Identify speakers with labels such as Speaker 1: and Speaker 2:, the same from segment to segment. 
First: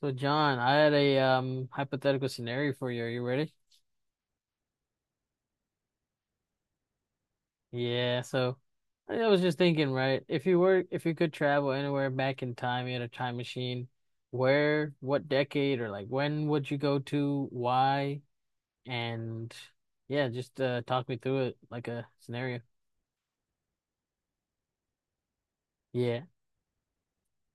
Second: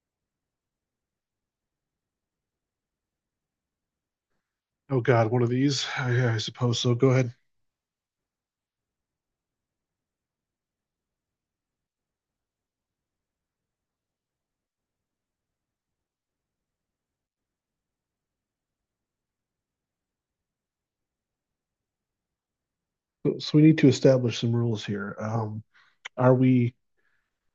Speaker 1: So John, I had a hypothetical scenario for you. Are you ready?
Speaker 2: Oh God, one of these. I suppose so. Go ahead.
Speaker 1: So I was just thinking, right? If you could travel anywhere back in time, you had a time machine, where, what decade or like when would you go to, why, and yeah, just talk me through it like a scenario.
Speaker 2: So we need to establish some rules here.
Speaker 1: Yeah.
Speaker 2: Are we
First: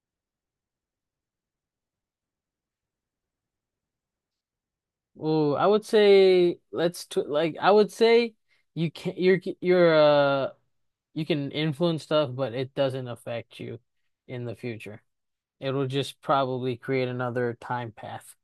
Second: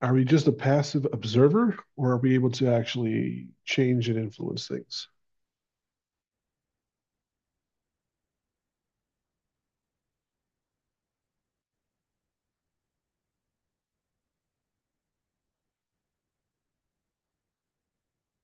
Speaker 2: are we just a passive observer, or are we able to actually change and influence things?
Speaker 1: Well, I would say let's t like I would say you can you can influence stuff, but it doesn't affect you in the future. It'll just probably create another time path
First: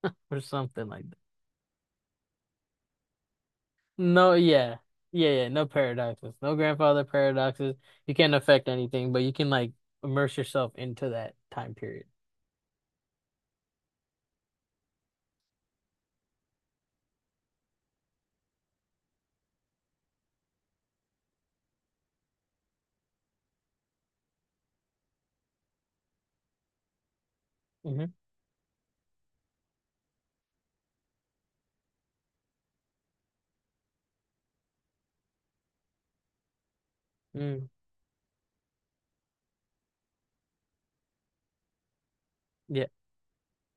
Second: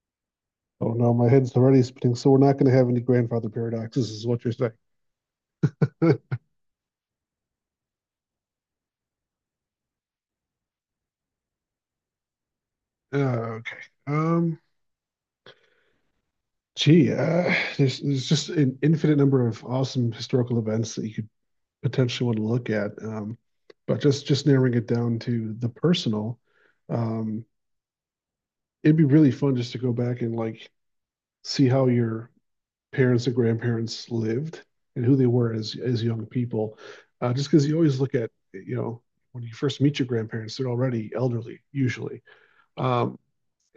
Speaker 1: or something
Speaker 2: Oh
Speaker 1: like
Speaker 2: no,
Speaker 1: that.
Speaker 2: my head's already spinning. So we're not going to have any grandfather paradoxes, is
Speaker 1: No,
Speaker 2: what you're saying?
Speaker 1: yeah. Yeah, yeah, no paradoxes.
Speaker 2: uh,
Speaker 1: No grandfather paradoxes. You can't affect anything, but you can like immerse yourself into that time period.
Speaker 2: okay. Um, there's just an infinite number of awesome historical events that you could potentially want to look at. But just narrowing it down to the personal. Um,
Speaker 1: Hmm.
Speaker 2: It'd be really fun just to go back and like see how your parents and grandparents lived and who they were as young people. Just because
Speaker 1: Mm,
Speaker 2: you always look at, you know, when you first meet your grandparents, they're already elderly usually,
Speaker 1: yeah.
Speaker 2: um,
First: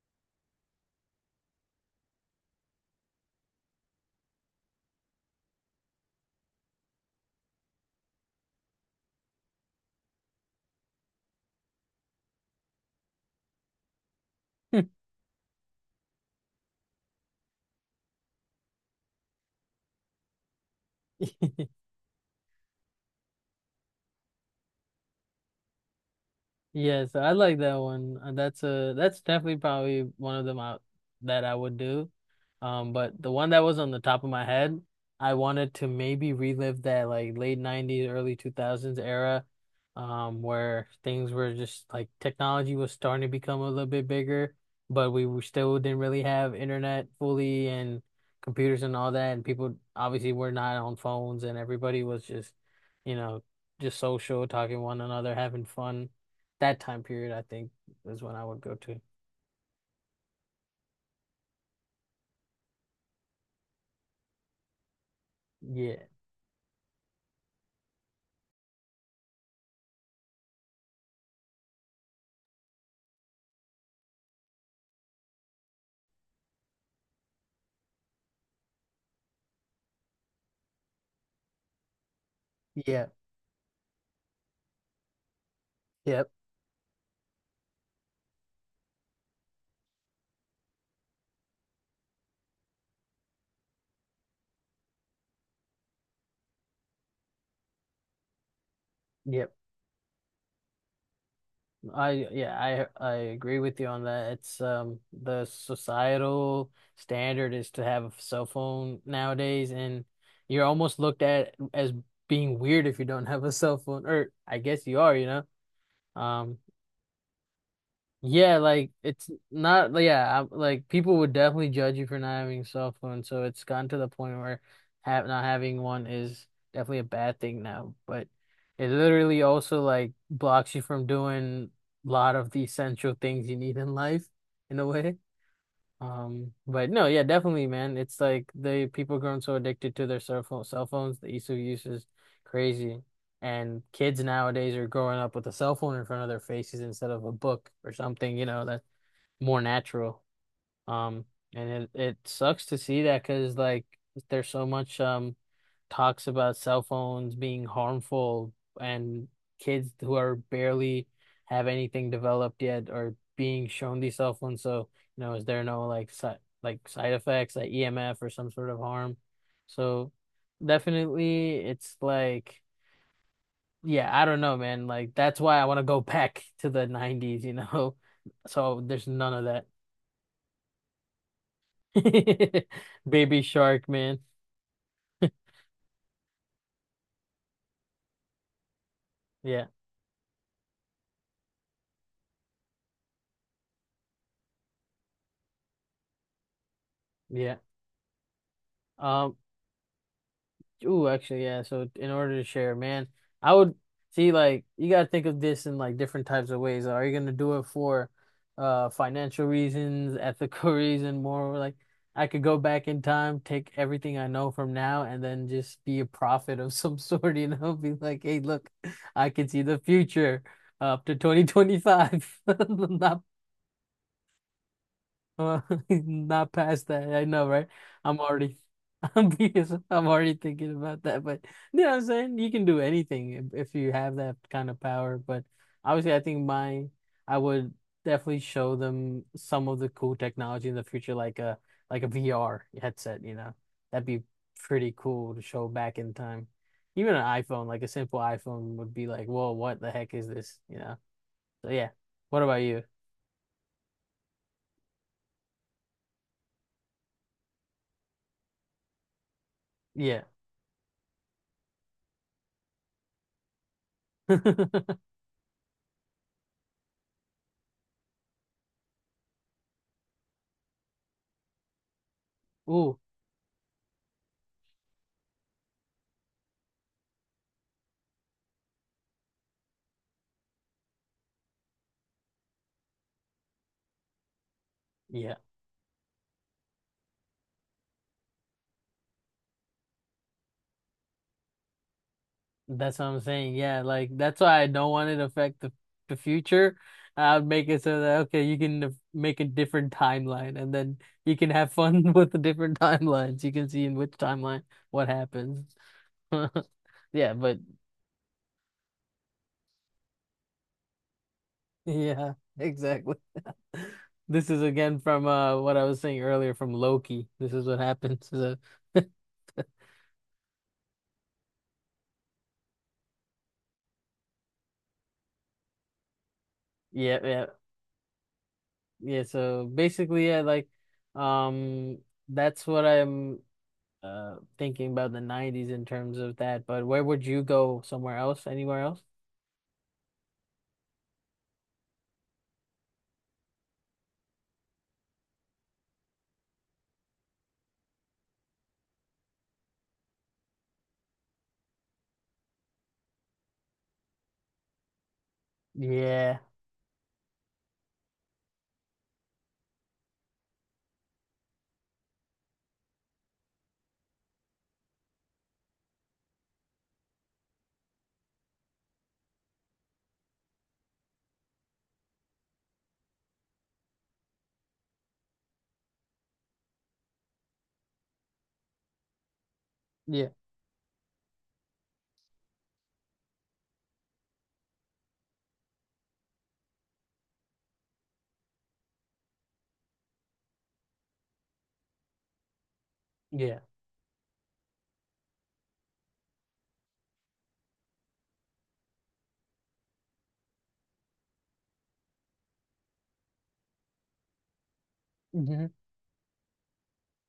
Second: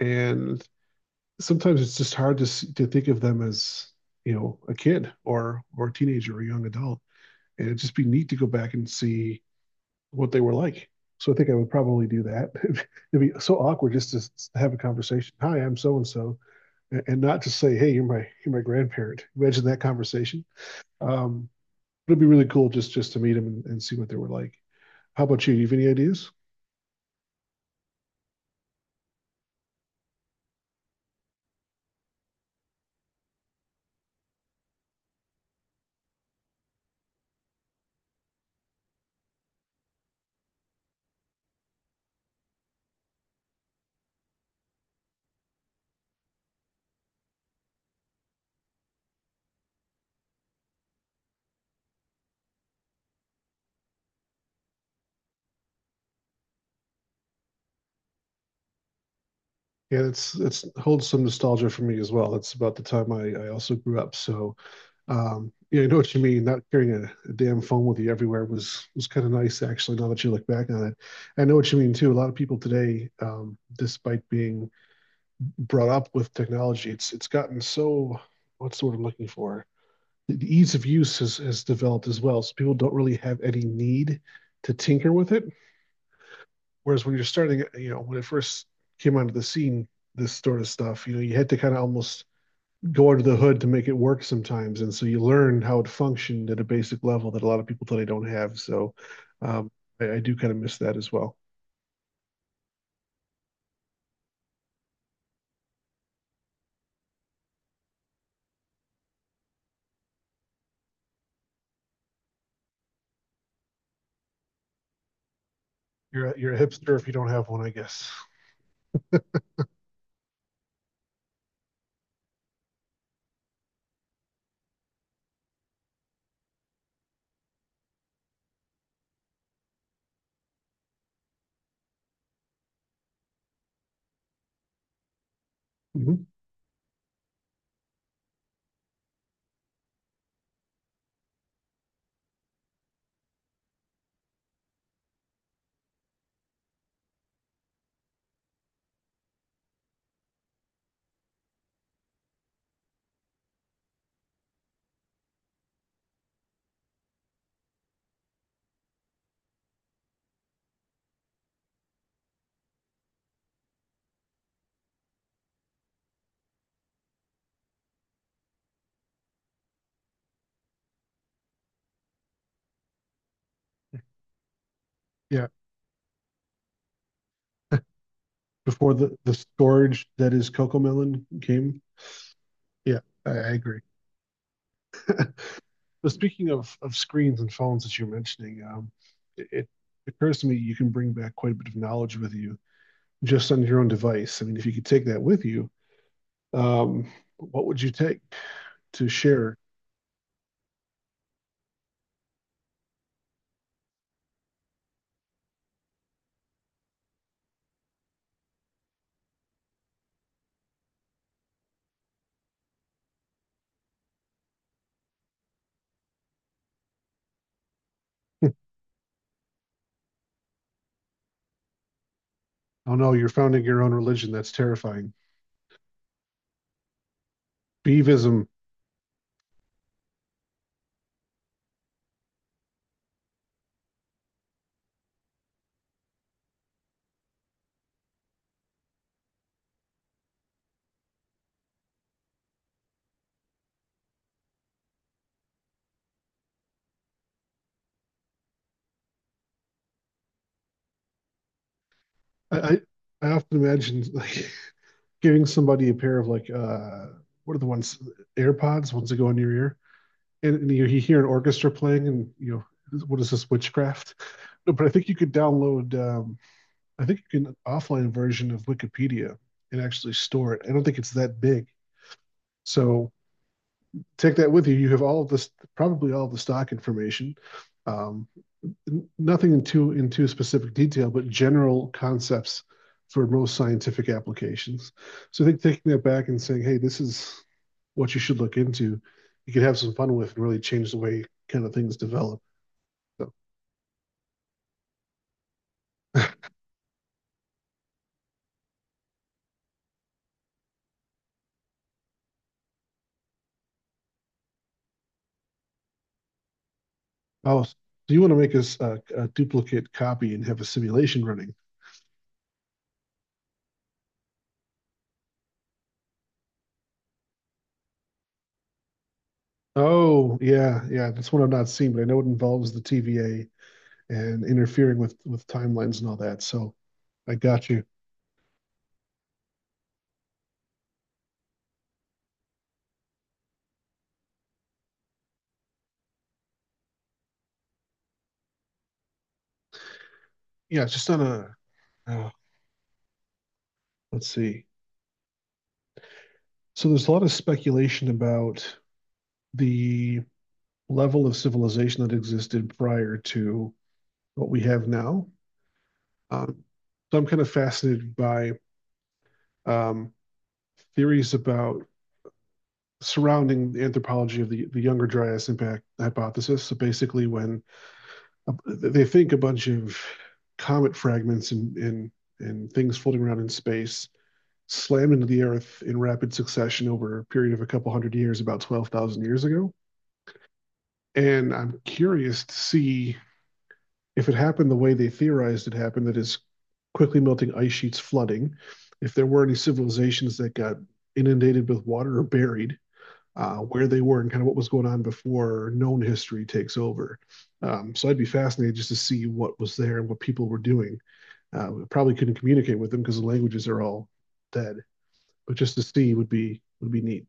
Speaker 2: and sometimes it's just hard to think of them as, you know, a kid or a teenager or a young adult, and it'd just be neat to go back and see what they were like. So I think I would probably do that. It'd be so awkward just to have a conversation. Hi, I'm so and so and, not just say, "Hey, you're my grandparent." Imagine that conversation. Um, It'd be really cool just to meet them and see what they were like. How about you? Do you have any ideas?
Speaker 1: Yes, I like that one. That's definitely probably one of them out that I would do. But the one that was on the top of my head, I wanted to maybe relive that like late 90s, early 2000s era, where things were just like technology was starting to become a little bit bigger, but we were still didn't really have internet fully and computers and all that, and people obviously were not on phones and everybody was just, you know, just social, talking to one another, having fun that time period, I think, is when I would go to.
Speaker 2: Yeah, it's holds some nostalgia for me as well. That's about the time I also grew up. So, yeah, I know
Speaker 1: Yeah.
Speaker 2: what you mean. Not carrying a damn phone with you everywhere was kind of nice actually. Now that you look back on it, I know what you mean too. A lot of people today, despite being brought up with technology, it's gotten so, what's the word I'm looking for? The ease of use has developed as well. So people don't
Speaker 1: Yeah.
Speaker 2: really have any need to tinker with it.
Speaker 1: Yep.
Speaker 2: Whereas when you're starting, you know, when it first came onto the scene, this sort of stuff, you know, you had to kind of almost go under the hood to make it work sometimes. And so you learn how it functioned at a basic level that a lot of people today don't have. So
Speaker 1: Yep.
Speaker 2: um, I do kind of miss that as well.
Speaker 1: I yeah, I agree with you on that. It's the societal standard is to have a cell phone nowadays, and you're almost looked at as being weird if you don't have a cell phone. Or I guess you are, you know.
Speaker 2: You're a
Speaker 1: Um
Speaker 2: hipster if you don't have one, I guess.
Speaker 1: Yeah, like it's not like, yeah, I like people would definitely judge you for not having a cell phone, so it's gotten to the point where have not having one is definitely a bad thing now, but it literally also like blocks you from doing a lot of the essential things you need in life in a way.
Speaker 2: Mhm.
Speaker 1: But no, yeah, definitely, man. It's like the people grown so addicted to their cell phones, the ease of use is crazy. And kids nowadays are growing up with a cell phone in front of their faces instead of a book or something, you know, that's more natural. Um, and it sucks to see that because like there's so much talks about cell phones being harmful, and kids who are barely have anything developed yet are being shown these cell phones. So, you know, is there no like side effects, like EMF or some sort of harm? So definitely it's like yeah, I don't know, man. Like that's
Speaker 2: Yeah.
Speaker 1: why I want to go back to the 90s, you know. So
Speaker 2: Before
Speaker 1: there's none
Speaker 2: the
Speaker 1: of
Speaker 2: storage that is Cocomelon came.
Speaker 1: that.
Speaker 2: Yeah, I,
Speaker 1: Baby
Speaker 2: I agree.
Speaker 1: Shark, man.
Speaker 2: But speaking of screens and phones that you're mentioning, it,
Speaker 1: Yeah.
Speaker 2: it occurs to me you can bring back quite a bit of knowledge with you just on your own device. I mean, if you could take that with you, um,
Speaker 1: Yeah.
Speaker 2: what would you take to
Speaker 1: Um,
Speaker 2: share?
Speaker 1: Ooh, actually, yeah. So in order to share, man, I would see like you gotta think of this in like different types of ways. Like, are you gonna do it for financial reasons, ethical reason, more like I could go back in time, take everything I know from now, and then just be a prophet of some sort, you know, be like, hey,
Speaker 2: oh
Speaker 1: look, I can see the future up to 2025.
Speaker 2: no,
Speaker 1: Not
Speaker 2: you're founding your own religion. That's terrifying.
Speaker 1: uh, not past that. I know, right? I'm
Speaker 2: Beavism.
Speaker 1: already, I'm because I'm already thinking about that. But you know what I'm saying? You can do anything if you have that kind of power. But obviously, I would definitely show them some of the cool technology in the future, like a VR headset. You know, that'd be pretty cool to show back in time. Even an iPhone, like a simple iPhone, would be like, whoa, what the heck is this? You know? So yeah. What
Speaker 2: I,
Speaker 1: about
Speaker 2: I,
Speaker 1: you?
Speaker 2: I often imagine like giving somebody a pair of like what are the ones, AirPods, ones that go in your ear,
Speaker 1: Yeah.
Speaker 2: and you hear an orchestra playing, and you know, what is this witchcraft? No, but I think you could download, I think you can offline version of Wikipedia and actually store it. I don't think it's that big.
Speaker 1: Ooh.
Speaker 2: So take that with you. You have all of this, probably all of the stock information. Um, nothing in too specific detail, but general concepts for most scientific applications.
Speaker 1: Yeah.
Speaker 2: So I think taking that back and saying, hey, this is what you should look into. You could have some fun with and really change the way kind of things develop.
Speaker 1: That's what I'm
Speaker 2: So,
Speaker 1: saying. Yeah, like that's why I don't want it to affect the future. I'd make it so that okay, you can def- make a different timeline, and then you can have fun with the different timelines. You can see in which timeline what happens. Yeah, but
Speaker 2: oh, so you want to make us a duplicate copy and have a simulation running?
Speaker 1: yeah, exactly. This is again from what I was saying earlier from Loki. This is what happens. So, yeah,
Speaker 2: Oh, yeah, yeah. That's one I've not seen, but I know it involves the TVA and interfering with timelines and all that. So I
Speaker 1: yeah,
Speaker 2: got you.
Speaker 1: yeah. So basically, yeah, like, um, that's what I'm thinking about the 90s in terms of that, but where would you go somewhere else? Anywhere else?
Speaker 2: Yeah, it's just on a uh, let's see. So there's a lot of speculation about the level of civilization that existed prior to what we have now.
Speaker 1: Yeah.
Speaker 2: Um, so I'm kind of fascinated by, um, theories about surrounding the anthropology of the Younger Dryas impact hypothesis. So basically, when they think a bunch of comet fragments and, and things floating around in space slammed into the Earth in rapid succession over a period of a couple hundred years, about 12,000 years ago.
Speaker 1: Yeah.
Speaker 2: And I'm curious to see if it happened the way they theorized it happened, that is, quickly melting ice sheets flooding, if there were any civilizations that got inundated with water or buried,
Speaker 1: Yeah.
Speaker 2: where they were and kind of what was going on before known history takes over. So I'd be fascinated just to see what was there and what people were doing. We probably couldn't communicate with them because the languages are all dead, but
Speaker 1: Hmm.
Speaker 2: just to see would be neat.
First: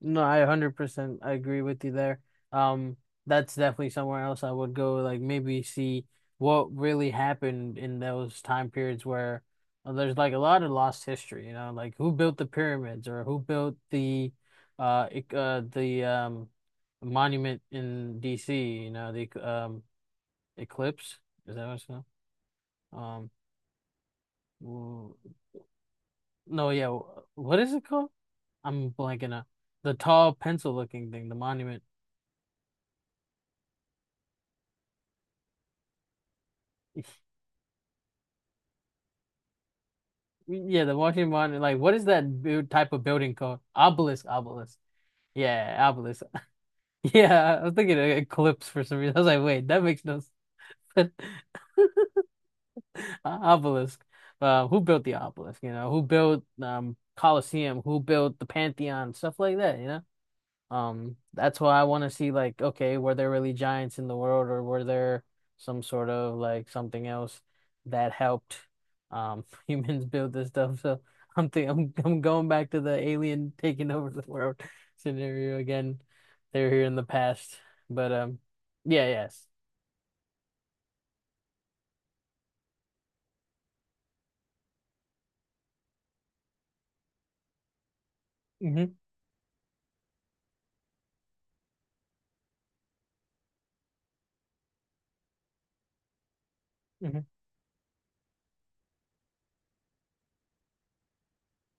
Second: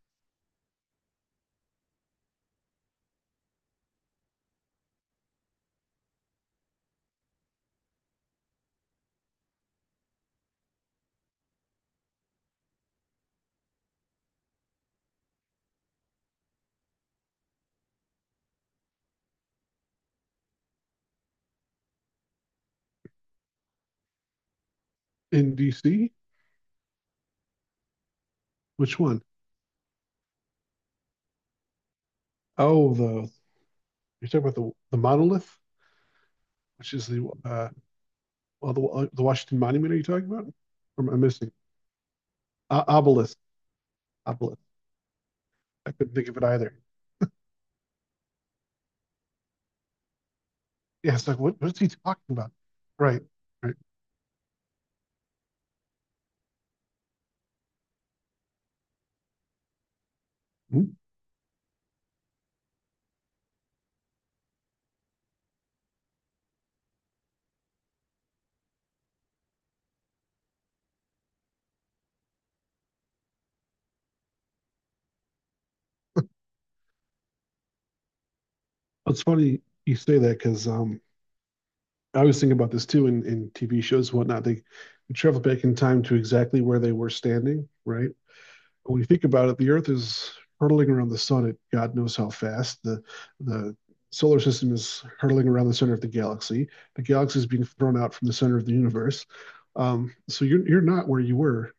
Speaker 1: No, I 100% I agree with you there. Um that's definitely somewhere else I would go, like maybe see what really happened in those time periods where there's like a lot of lost history, you know, like who built the pyramids or who built the uh, ec- uh the um monument in DC, you know, the eclipse. Is that what it's called? Um, w-
Speaker 2: In DC,
Speaker 1: no, yeah. What is it called? I'm
Speaker 2: which one?
Speaker 1: blanking out. The tall pencil looking thing, the monument.
Speaker 2: Oh, the you're talking about the monolith, which is the well, the Washington Monument. Are you talking about?
Speaker 1: Yeah, the
Speaker 2: Or am I
Speaker 1: Washington
Speaker 2: missing
Speaker 1: Monument. Like, what is that build type of building
Speaker 2: obelisk?
Speaker 1: called?
Speaker 2: Obelisk.
Speaker 1: Obelisk. Yeah,
Speaker 2: I couldn't
Speaker 1: obelisk.
Speaker 2: think of it either.
Speaker 1: Yeah, I was thinking of eclipse for some reason. I was like, wait, that makes no sense.
Speaker 2: Yeah, it's like, what is he talking about? Right, right.
Speaker 1: Obelisk. Who built the obelisk? You know, who built Colosseum? Who built the Pantheon? Stuff like that. You know.
Speaker 2: Hmm?
Speaker 1: That's why I want to see like, okay, were there really giants in the world, or were there some sort of like something else that helped humans build this stuff? So I'm think I'm going back to the alien taking over the world scenario again. They're here in the past. But yeah,
Speaker 2: It's
Speaker 1: yes.
Speaker 2: funny you say that because, I was thinking about this too in TV shows, and whatnot. They travel back in time to exactly where they were standing, right?
Speaker 1: Mm-hmm.
Speaker 2: When you think about it, the Earth is hurtling around the sun at God knows how fast. The solar system is hurtling around the center of the galaxy. The
Speaker 1: Hmm.
Speaker 2: galaxy is being thrown out from the center of the universe. So you're not where you were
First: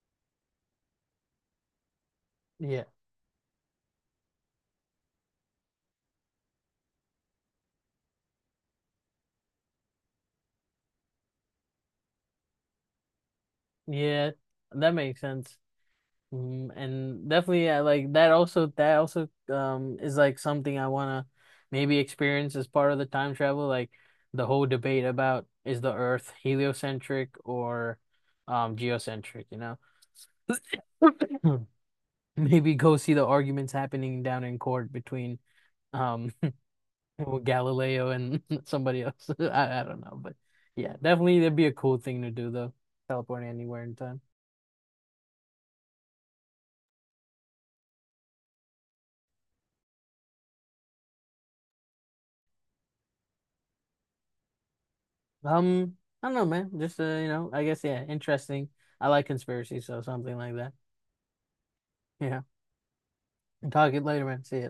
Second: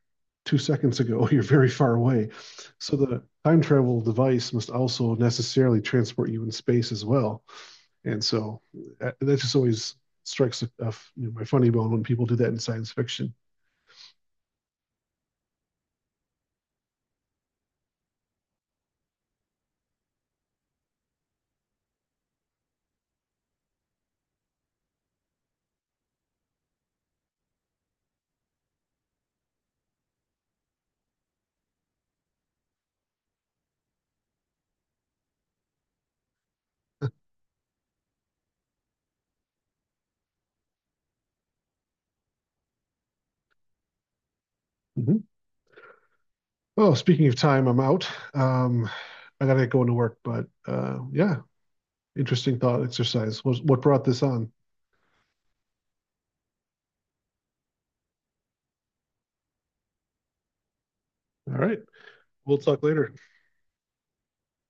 Speaker 2: 2 seconds ago. You're very far away.
Speaker 1: Yeah.
Speaker 2: So the time travel device must also necessarily transport you in space as well. And so that just always strikes a f- you know, my funny bone when people do that in science fiction.
Speaker 1: Yeah, that makes sense. Mm, and definitely like that also is like something I wanna maybe experience as part of the time travel, like the whole debate about is the Earth heliocentric or geocentric, you know? Maybe go see the arguments happening down in court between um Galileo and somebody else. I don't know, but yeah, definitely that'd be a cool thing to do though. Teleporting anywhere in time.
Speaker 2: Mhm. Well, speaking of time, I'm out. Um, I gotta get going to work, but yeah, interesting thought exercise. What brought this on?
Speaker 1: Um, I don't know, man. Just you know, I guess yeah, interesting. I like conspiracy, so something like that.
Speaker 2: All right,
Speaker 1: Yeah.
Speaker 2: we'll talk later.
Speaker 1: Talk it later, man. See ya.